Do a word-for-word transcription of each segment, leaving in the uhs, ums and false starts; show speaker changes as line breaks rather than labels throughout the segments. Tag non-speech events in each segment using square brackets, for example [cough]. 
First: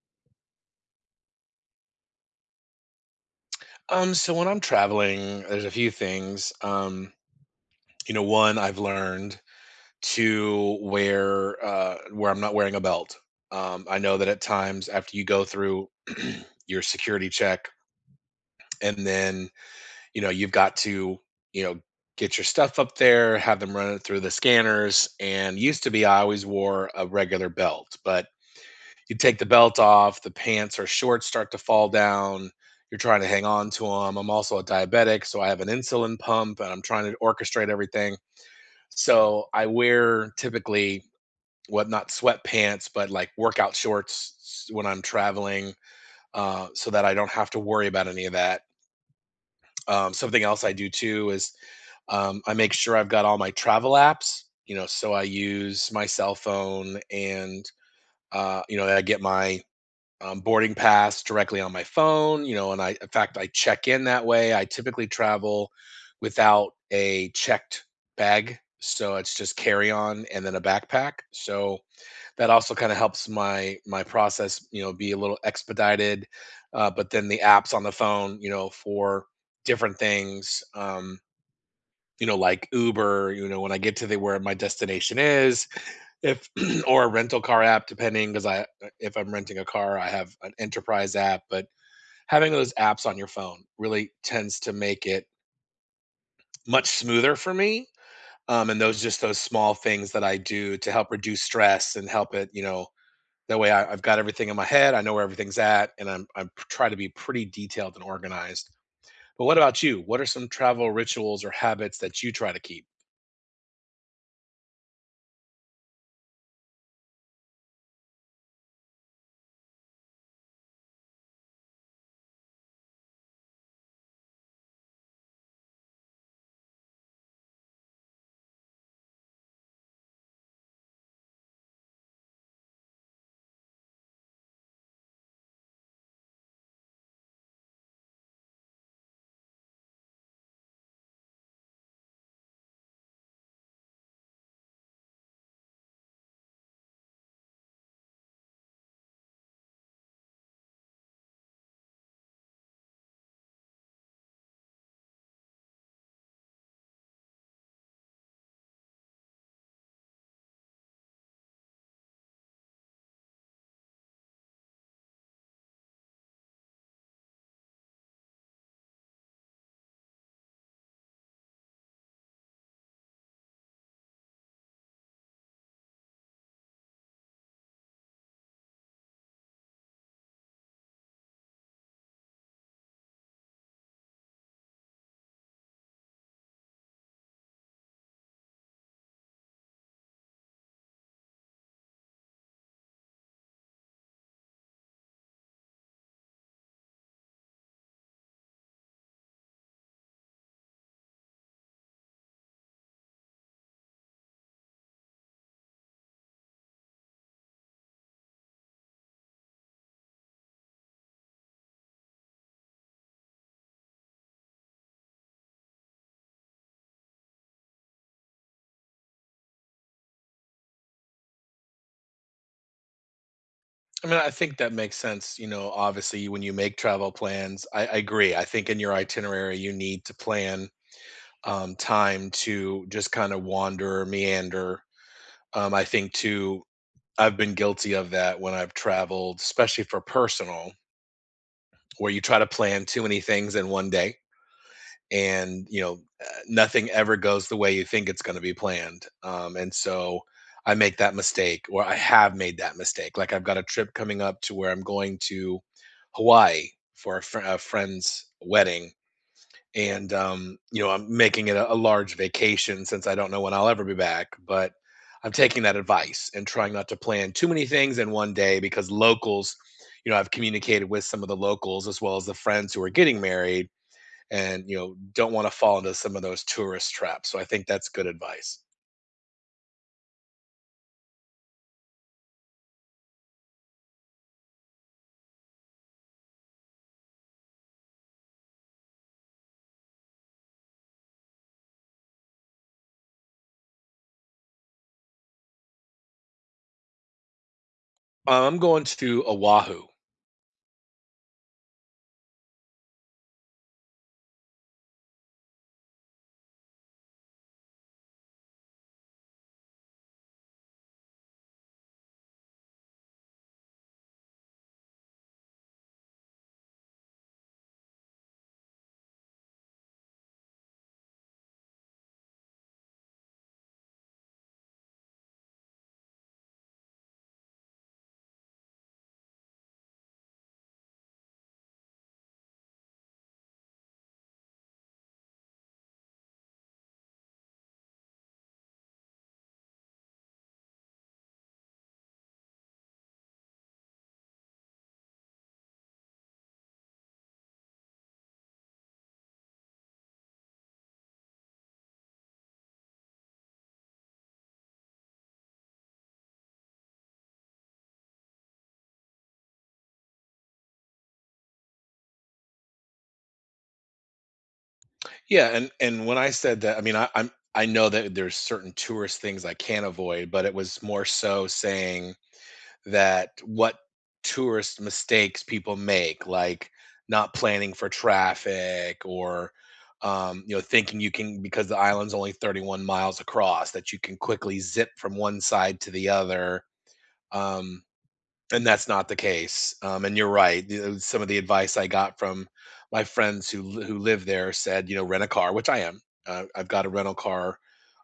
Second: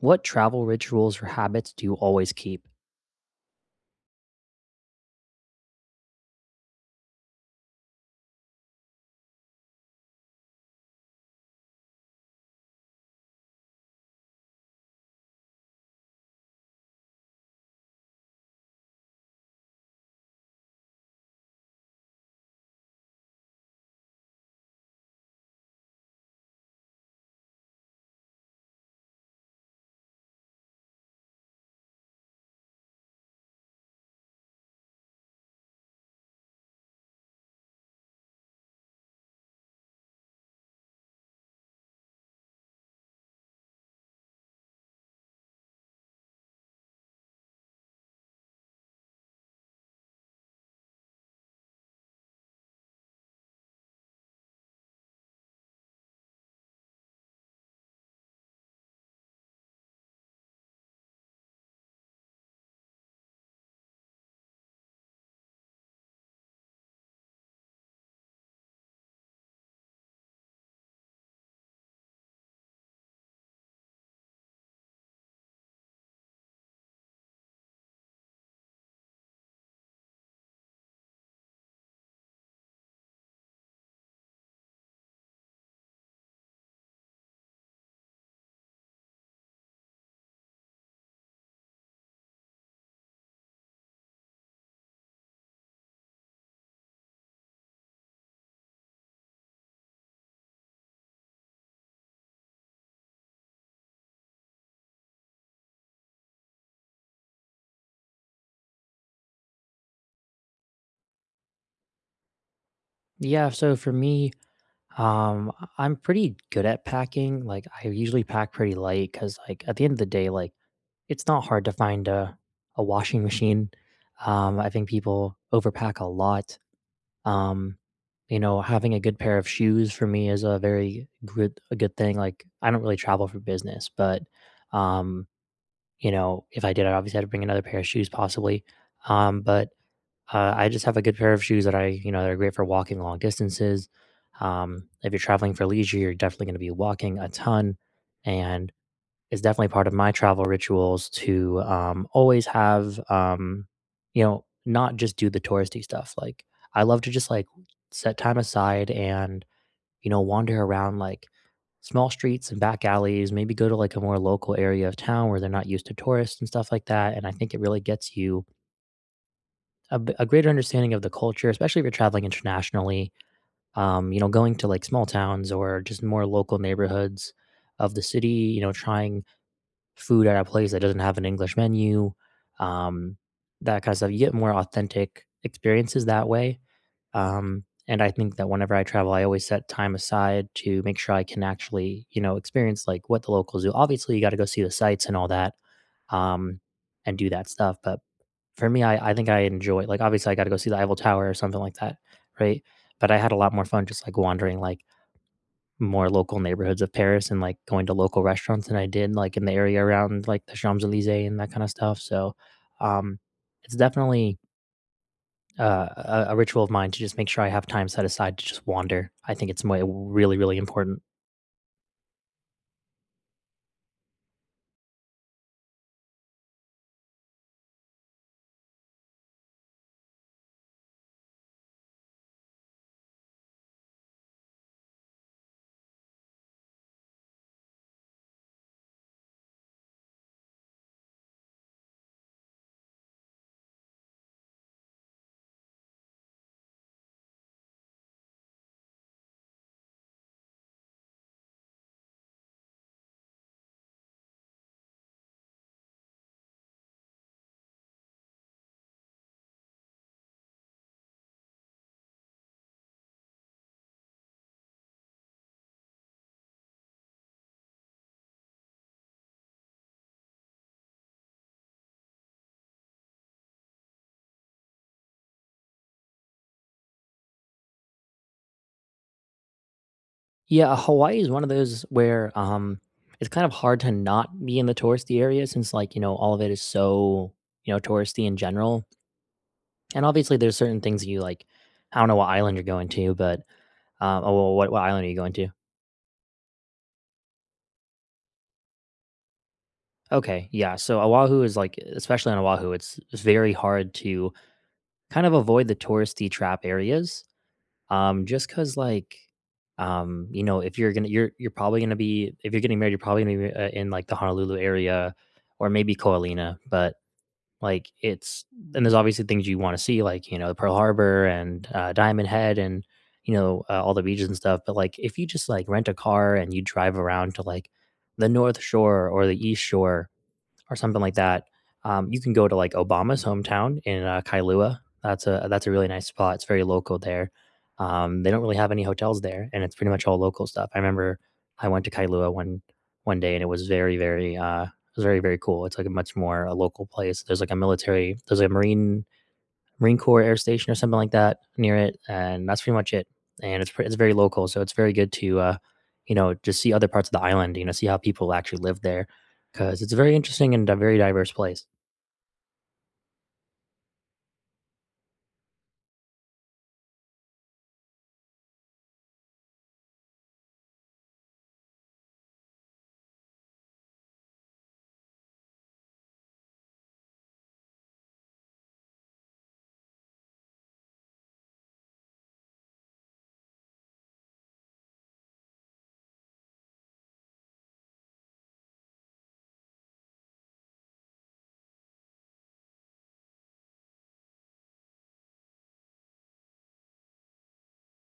What travel rituals or habits do you always keep?
Um, so when I'm traveling, there's a few things. Um, you know, one I've learned to wear uh, where I'm not wearing a belt. Um, I know that at times after you go through [clears throat] your security check, and then you know you've got to you know get your stuff up there, have them run it through the scanners. And used to be I always wore a regular belt, but you take the belt off, the pants or shorts start to fall down. You're trying to hang on to them. I'm also a diabetic, so I have an insulin pump and I'm trying to orchestrate everything. So I wear typically what not sweatpants, but like workout shorts when I'm traveling, uh, so that I don't have to worry about any of that. Um, something else I do too is um, I make sure I've got all my travel apps, you know, so I use my cell phone and, uh, you know, I get my um, boarding pass directly on my phone, you know, and I, in fact, I check in that way. I typically travel without a checked bag. So it's just carry on and then a backpack. So that also kind of helps my my process, you know, be a little expedited. Uh, but then the apps on the phone, you know, for different things, um, you know, like Uber, you know, when I get to the where my destination is, if [clears throat] or a rental car app depending because I uh, if I'm renting a car, I have an enterprise app, but having those apps on your phone really tends to make it much smoother for me, um, and those just those small things that I do to help reduce stress and help it, you know, that way I I've got everything in my head, I know where everything's at, and I'm I'm try to be pretty detailed and organized. But what about you? What are some travel rituals or habits that you try to keep?
Yeah, so for me, um, I- am pretty good at packing. Like I usually pack pretty light because, like, at the end of the day, like it's not hard to find a, a washing machine. Um, I think people overpack a lot. Um, you know, having a good pair of shoes for me is a very good a good thing. Like I don't really travel for business, but um, you know, if I did, I obviously had to bring another pair of shoes possibly. Um, but Uh, I just have a good pair of shoes that I, you know, they're great for walking long distances. Um, if you're traveling for leisure, you're definitely going to be walking a ton, and it's definitely part of my travel rituals to um, always have, um, you know, not just do the touristy stuff. Like I love to just, like, set time aside and, you know, wander around like small streets and back alleys. Maybe go to like a more local area of town where they're not used to tourists and stuff like that. And I think it really gets you a, b- a greater understanding of the culture, especially if you're traveling internationally. Um, you know, going to like small towns or just more local neighborhoods of the city. You know, trying food at a place that doesn't have an English menu, um, that kind of stuff. You get more authentic experiences that way, um, and I think that whenever I travel, I always set time aside to make sure I can actually, you know, experience like what the locals do. Obviously, you got to go see the sites and all that, um, and do that stuff. But for me, I, I think I enjoy, like, obviously I got to go see the Eiffel Tower or something like that, right? But I had a lot more fun just, like, wandering like more local neighborhoods of Paris and like going to local restaurants than I did like in the area around like the Champs Elysees and that kind of stuff. So, um, it's definitely uh, a, a ritual of mine to just make sure I have time set aside to just wander. I think it's mo- really, really important.
I mean, I think that makes sense. You know, obviously, when you make travel plans, I, I agree. I think in your itinerary, you need to plan um, time to just kind of wander, meander. Um, I think too, I've been guilty of that when I've traveled, especially for personal, where you try to plan too many things in one day and you know uh, nothing ever goes the way you think it's going to be planned um, and so I make that mistake or I have made that mistake like I've got a trip coming up to where I'm going to hawaii for a, fr- a friend's wedding and um, you know I'm making it a, a large vacation since I don't know when I'll ever be back but I'm taking that advice and trying not to plan too many things in one day because locals you know I've communicated with some of the locals as well as the friends who are getting married and you know don't want to fall into some of those tourist traps so I think that's good advice.
Yeah, Hawaii is one of those where, um, it's kind of hard to not be in the touristy area since, like, you know, all of it is so, you know, touristy in general. And obviously, there's certain things you like. I don't know what island you're going to, but um, oh, well, what, what island are you going to?
I'm going to Oahu.
Okay, yeah. So Oahu is like, especially on Oahu, it's very hard to kind of avoid the touristy trap areas. Um, cause like, um, you know, if you're gonna you're you're probably gonna be if you're getting married, you're probably gonna be, uh, in, like, the Honolulu area or maybe Koalina, but, like, it's and there's obviously things you wanna see, like, you know, Pearl Harbor and, uh, Diamond Head and, you know, uh, all the beaches and stuff, but, like, if you just, like, rent a car and you drive around to, like, the North Shore or the East Shore or something like that. Um, you can go to like Obama's hometown in uh, Kailua. That's a that's a really nice spot. It's very local there. Um, they don't really have any hotels there, and it's pretty much all local stuff. I remember I went to Kailua one one day, and it was very very uh, it was very, very cool. It's like a much more a local place. There's like a military, there's, like, a marine Marine Corps Air Station or something like that near it, and that's pretty much it. And it's pre- it's very local, so it's very good to, uh, you know, just see other parts of the island. You know, see how people actually live there because it's a very interesting and a very diverse place.
Yeah, and and when I said that I mean I, i'm I know that there's certain tourist things I can avoid but it was more so saying that what tourist mistakes people make like not planning for traffic or um, you know thinking you can because the island's only thirty-one miles across that you can quickly zip from one side to the other um, and that's not the case, um, and you're right, the uh, some of the advice I got from my friends who li who live there said, you know, "Rent a car," which I am. Uh, I've got a rental car,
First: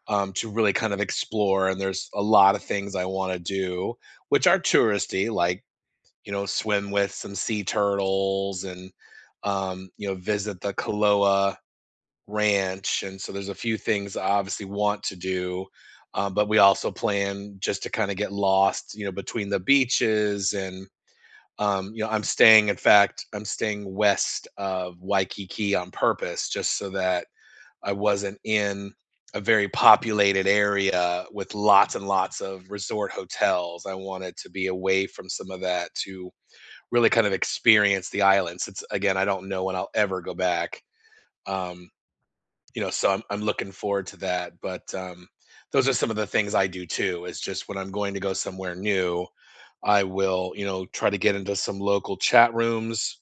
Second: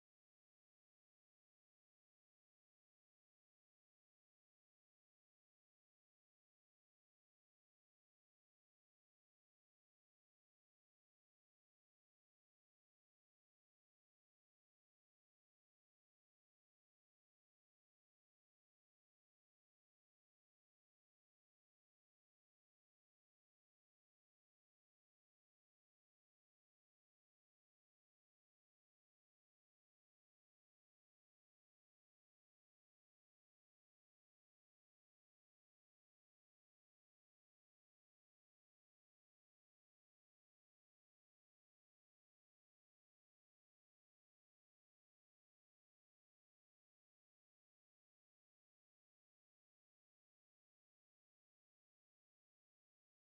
um, to really kind of explore, and there's a lot of things I wanna do, which are touristy, like, you know, swim with some sea turtles and, um, you know, visit the Kaloa Ranch, and so there's a few things I obviously want to do, um, but we also plan just to kinda get lost, you know, between the beaches and um, you know, I'm staying, in fact, I'm staying west of Waikiki on purpose just so that I wasn't in a very populated area with lots and lots of resort hotels. I wanted to be away from some of that to really kind of experience the islands. It's again, I don't know when I'll ever go back. Um, you know, so I'm I'm looking forward to that. But um, those are some of the things I do too, is just when I'm going to go somewhere new, I will, you know, try to get into some local chat rooms,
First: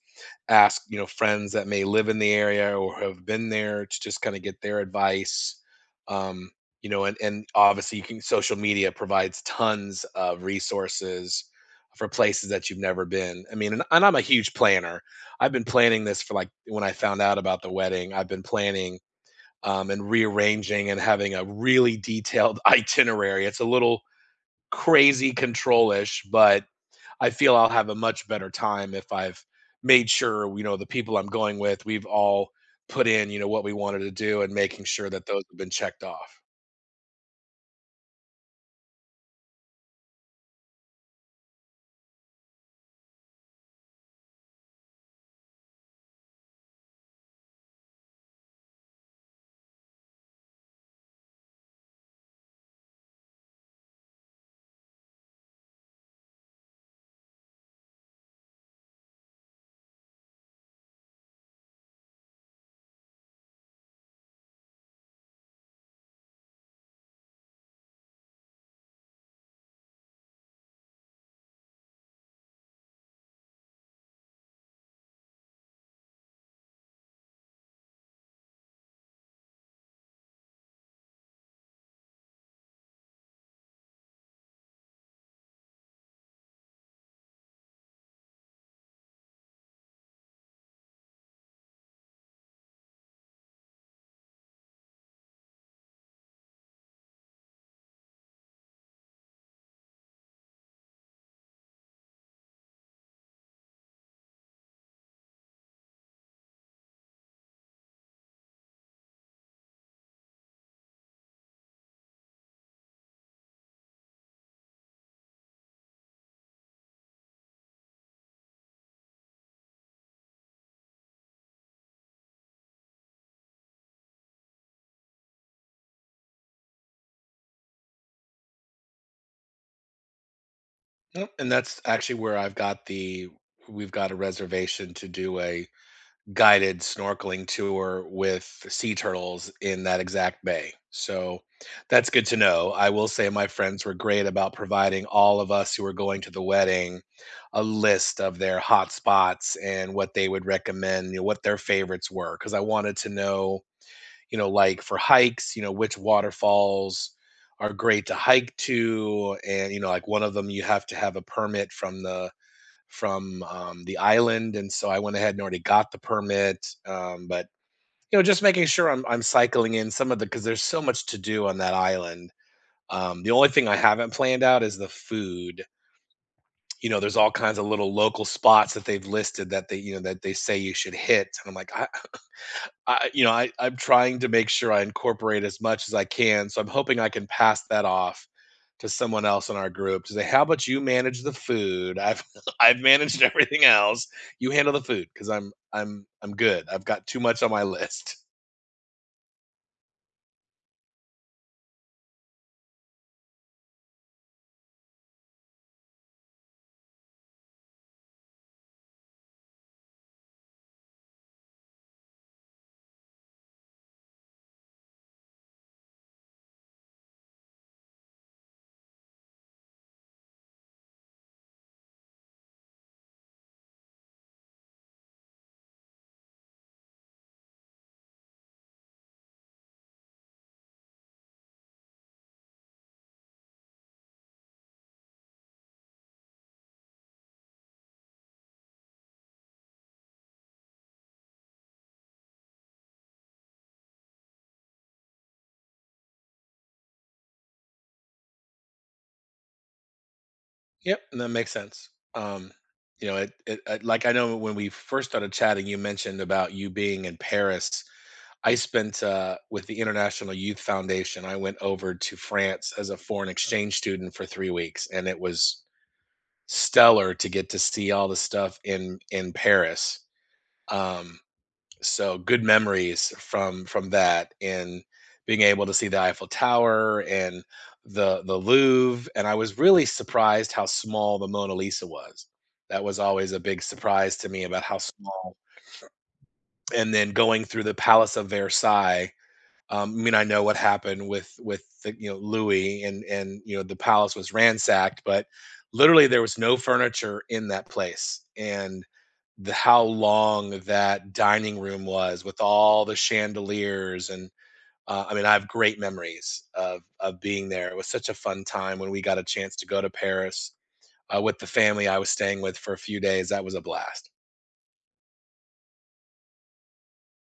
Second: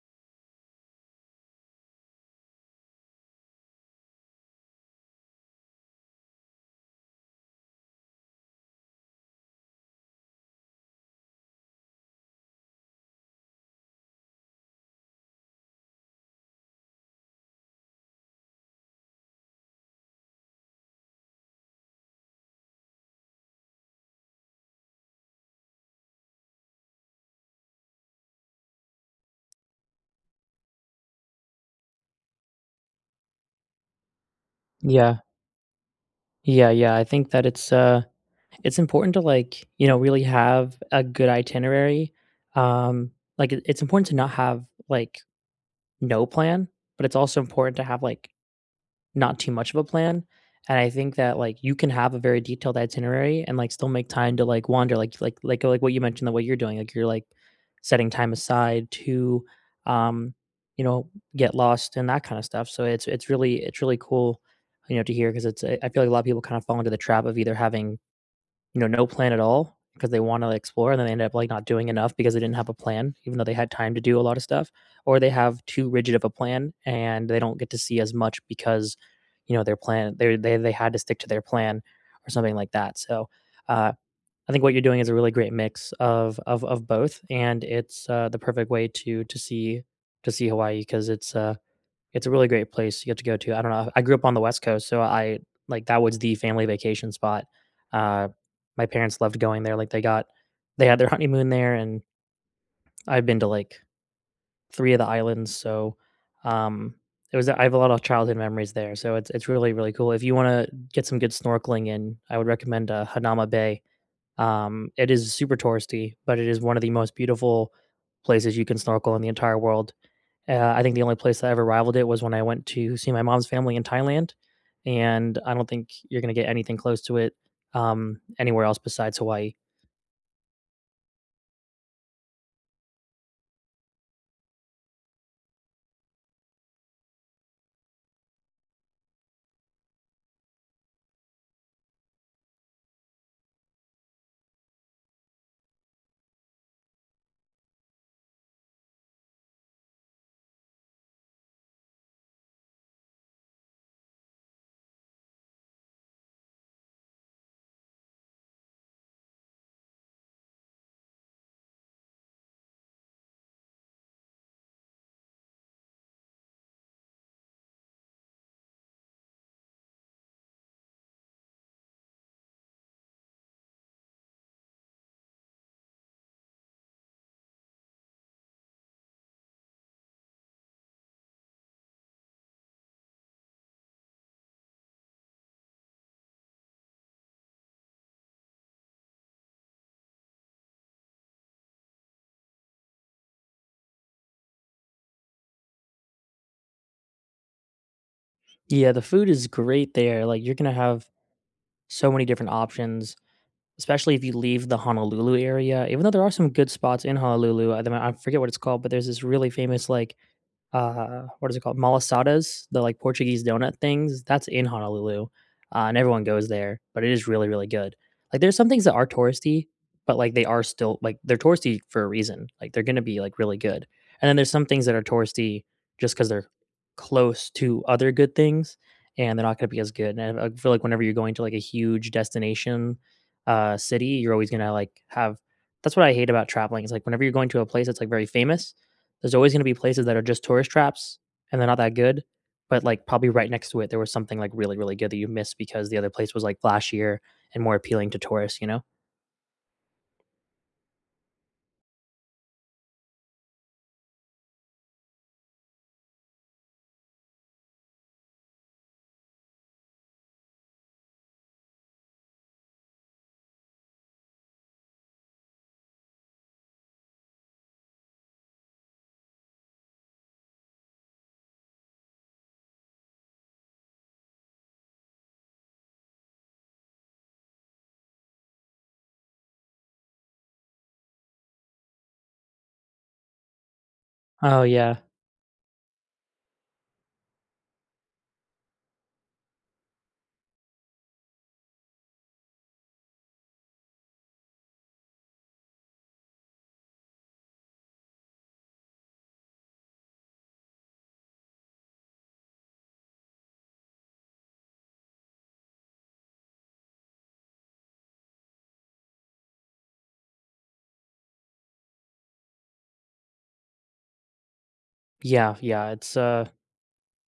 ask, you know, friends that may live in the area or have been there to just kind of get their advice. Um, you know, and and obviously you can social media provides tons of resources for places that you've never been. I mean, and, and I'm a huge planner. I've been planning this for like when I found out about the wedding, I've been planning um, and rearranging and having a really detailed [laughs] itinerary. It's a little crazy control-ish, but I feel I'll have a much better time if I've made sure, you know, the people I'm going with, we've all put in, you know, what we wanted to do and making sure
Yeah.
that those have been checked off.
Yeah, yeah. I think that it's uh it's important to, like, you know, really have a good itinerary. Um like it- it's important to not have like no plan, but it's also important to have like not too much of a plan. And I think that like you can have a very detailed itinerary and, like, still make time to like wander, like like like like what you mentioned, the way you're doing, like you're like setting time aside to, um, you know, get lost and that kind of stuff. So it's it's really it's really cool, you know, to hear because it's I I feel like a lot of people kind of fall into the trap of either having, you know, no plan at all because they wanna explore and then they end up, like, not doing enough because they didn't have a plan, even though they had time to do a lot of stuff, or they have too rigid of a plan and they don't get to see as much because, you know, their plan they they they had to stick to their plan or something like that, so, uh, I think what you're doing is a really great mix of of of both, and it's, uh, the perfect way to to see to see Hawaii because it's, uh it's a really great place you get to go to. I don't know, I grew up on the West Coast, so I like, that was the family vacation spot. Uh, my parents loved going there, like, they got they had their [laughs] honeymoon there, and I've been to, like, three of the islands, so, um, it was I have a lot of childhood memories there, so it's it's really, really cool. If you wanna get some good snorkeling in, I would recommend, uh, Hanama Bay. Um, it is super touristy, but it is one of the most beautiful places you can snorkel in the entire world. Uh, I think the only place that ever rivaled it was when I went to see my mom's family in Thailand, and I don't think you're gonna get anything close to it, um, anywhere else besides Hawaii.
Yep. And that's actually where I've got the we've got a reservation to do a guided snorkeling tour with sea turtles in that exact bay. So that's good to know. I will say my friends were great about providing all of us who were going to the wedding a list of their hot spots and what they would recommend, you know, what their favorites were. Cause I wanted to know, you know, like for hikes, you know, which waterfalls are great to hike to. And, you know, like one of them, you have to have a permit from the from, um, the island, and so I went ahead and already got the permit, um, but, you know, just making sure I'm I'm cycling in some of the because there's so much to do on that island. Um, the only thing I haven't planned out is the food. You know, there's all kinds of little local spots that they've listed that they you know, that they say you should hit, and I'm like, I I you know, I I'm trying to make sure I incorporate as much as I can, so I'm hoping I can pass that off to someone else in our group to say, "How about you manage the food? I've [laughs] I've managed everything else. You handle the food because I'm I'm I'm good. I've got too much on my [laughs] list."
Yeah, the food is great there. Like you're gonna have so many different options, especially if you leave the Honolulu area. Even though there are some good spots in Honolulu, I, I forget what it's called, but there's this really famous like, uh, what is it called? Malasadas, the like Portuguese donut things. That's in Honolulu, uh, and everyone goes there. But it is really, really good. Like there's some things that are touristy, but like they are still like they're touristy for a reason. Like they're gonna be like really good. And then there's some things that are touristy just because they're close to other good things, and they're not gonna be as good. And I I feel like whenever you're going to like a huge destination, uh, city, you're always gonna like have. That's what I hate about traveling. It's like whenever you're going to a place that's like very famous, there's always going to be places that are just tourist traps and they're not that good, but like probably right next to it there was something like really, really good that you missed because the other place was like flashier and more appealing to tourists, you know.
Yep, and that makes sense. Um, you know, it, it, it like I know when we first started chatting, you mentioned about you being in Paris. I spent uh, with the International Youth Foundation. I went over to France as a foreign exchange student for three weeks, and it was stellar to get to see all the stuff in in Paris. Um, So good memories from from that and being able to see the Eiffel Tower and the the Louvre, and I was really surprised how small the Mona Lisa was. That was always a big surprise to me
Oh,
about how
yeah.
small. And then going through the Palace of Versailles. um, I mean, I know what happened with with the, you know Louis and and you know the palace was ransacked, but literally there was no furniture in that place, and the how long that dining room was with all the chandeliers and uh, I mean, I have great memories of of being there. It was such a fun time when we got a chance to go to Paris uh, with the family I was staying with for a few days. That was a blast.
Yeah, yeah, it's uh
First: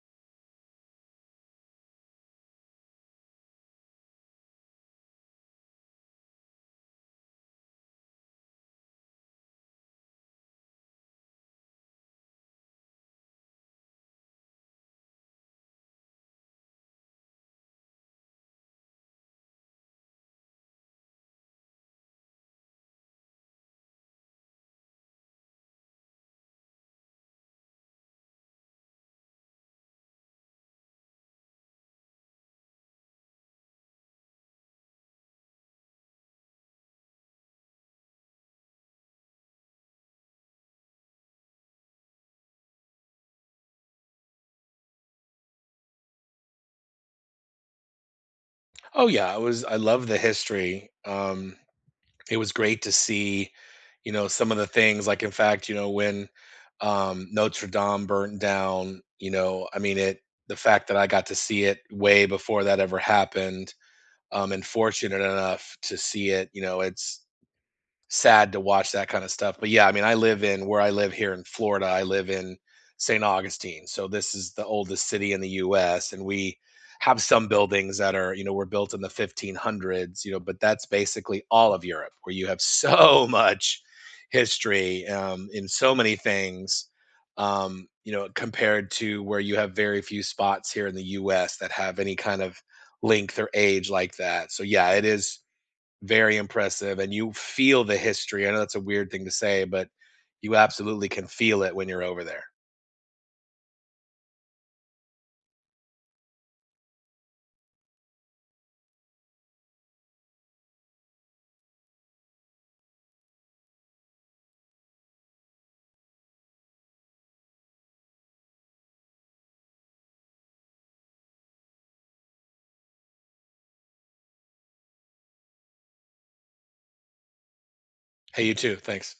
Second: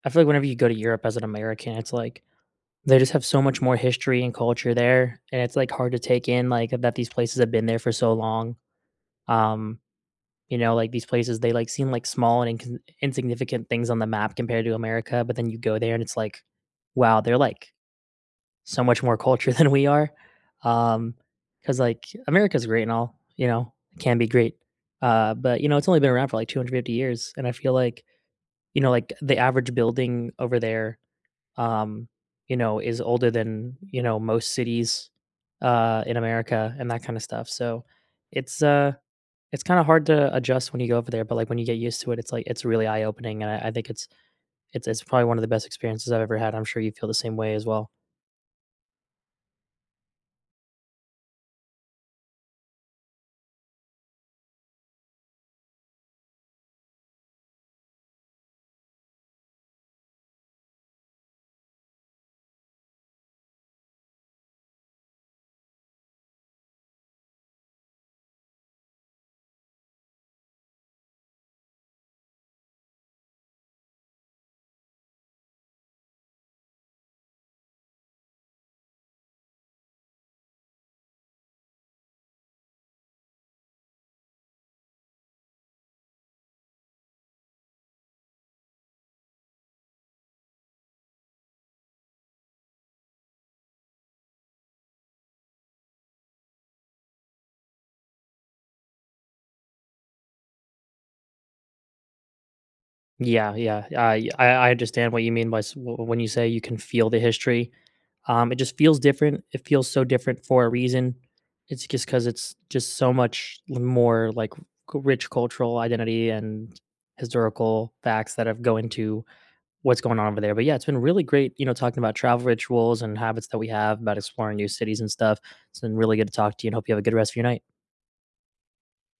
I feel like whenever you go to Europe as an American, it's like they just have so much more history and culture there, and it's like hard to take in like that these places have been there for so long. um you know, like these places they like seem like small and incon insignificant things on the map compared to America, but then you go there and it's like, wow, they're like so much more culture [laughs] than we are. Um, because like, America's great and all, you know, it can be great. Uh, but, you know, it's only been around for like two hundred fifty years, and I feel like, you know, like, the average building over there, um, you know, is older than, you know, most cities, uh, in America and that kinda stuff, so it's, uh, it's kinda hard to adjust when you go over there, but, like, when you get used to it, it's, like, it's really eye-opening, and I I think it's it's it's probably one of the best experiences I've ever had. I'm sure you feel the same way as well.
Oh yeah, it was. I love the history. Um, it was great to see, you know, some of the things like in fact, you know, when um Notre Dame burnt down, you know, I mean it the fact that I got to see it way before that ever happened, um and fortunate enough to see it, you know, it's sad to watch that kind of stuff. But yeah, I mean, I live in where I live here in Florida. I live in Saint Augustine. So this is the oldest city in the U S and we have some buildings that are, you know, were built in the fifteen hundreds, you know, but that's basically all of Europe where you have [laughs] so much history um in so many things um you know compared to where you have very few spots here in the U S that have any kind of length or age like that. So yeah, it is very impressive, and you feel the history. I know that's a weird thing to say, but you absolutely can feel it when you're over there.
Yeah, yeah. I I I understand what you mean by s- wh- when you say you can feel the history. Um, it just feels different. It feels so different for a reason. It's just because it's just so much l- more like c- rich cultural identity and historical facts that have go into what's going on over there. But yeah, it's been really great, you know, talking about travel rituals and habits that we have about exploring new cities and stuff. It's been really good to talk to you, and hope you have a good rest of your night.
Hey, you too. Thanks.